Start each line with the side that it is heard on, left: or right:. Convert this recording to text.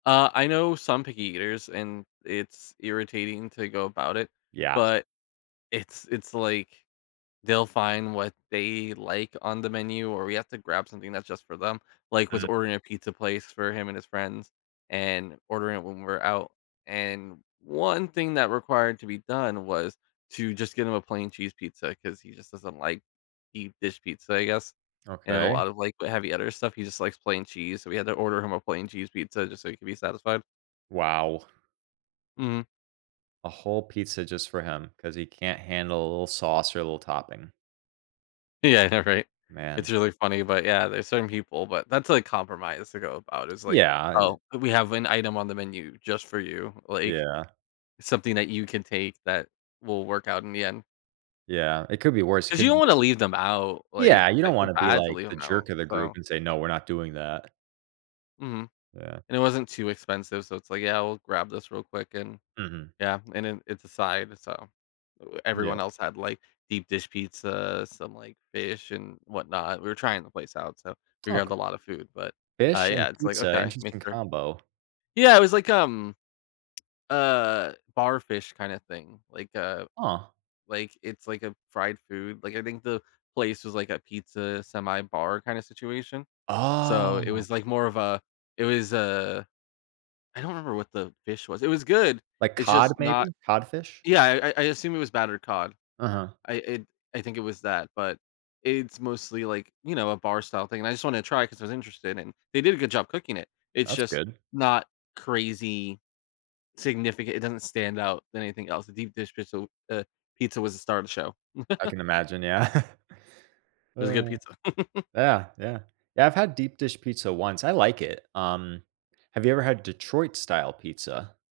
left: Uh, I know some picky eaters- and it's irritating to go about it-
right: Yeah.
left: but it's it's, like, they'll find what they like on the menu, or we have to grab something that's just for them, like, with
right: Mm.
left: ordering a pizza place for him and his friends, and ordering it when we're out, and one thing that required to be done was to just get him a plain cheese pizza, 'cause he just doesn't like deep dish pizza, I guess, and a
right: Okay.
left: lot of like heavy other stuff, he just likes plain cheese, so we had to order him a plain cheese pizza just so he could be satisfied.
right: Wow.
left: Mhm.
right: A whole pizza just for him, 'cause he can't handle a little sauce or a little topping.
left: Yeah, I know, right? It's
right: Man.
left: really funny, but yeah, there's certain people, but that's compromise to go about, it's like,
right: Yeah i
left: "Oh, we have an item on the menu just for you, like,
right: Yeah.
left: something that you can take that will work out in the end."
right: Yeah, it could be worse, it
left: 'Cause you
right: could
left: don't
right: be
left: wanna
right: s
left: leave them out, like,
right: Yeah, you
left: I
right: don't
left: feel
right: wanna be
left: bad to
right: like
left: leave
right: the
left: 'em
right: jerk
left: out,
right: of the group
left: so
right: and say, "No, we're not doing that."
left: Mhm.
right: Yeah.
left: And it wasn't too expensive, so it's, like, "Yeah, I'll grab this real quick," and
right: Mhm.
left: yeah, and then it's a side, so e
right: Yeah.
left: everyone else had like deep dish pizza, some like fish and whatnot we were trying the place out, so we grabbed
right: OK.
left: a lotta food, but uh
right: Fish and
left: yeah, it's, like,
right: pizza,
left: "Okay, make
right: interesting
left: sure."
right: combo.
left: Yeah, it was like, um, uh, bar fish kind of thing, like, uh,
right: Huh.
left: like, it's, like, a fried food, like, I think the place was like a pizza semi-bar kinda situation, so it
right: Oh.
left: was like more of a it was a I don't remember what the fish was it was good,
right: Like
left: it's
right: cod
left: just not
right: maybe, codfish?
left: Yeah, I I I assume it was battered cod.
right: Uh-huh.
left: I, i I think it was that, but it's mostly like, you know, a bar-style thing, and I just wanted to try it cause I was interested, and they did a good job cooking it, it's
right: That's
left: just
right: good.
left: not crazy significant it doesn't stand out anything else. The deep dish pizza, w eh, pizza was the star of the show.
right: I can imagine, yeah.
left: It was a good pizza.
right: Yeah, yeah, yeah, I've had deep dish pizza once, I like it. Um, have you ever had Detroit-style pizza?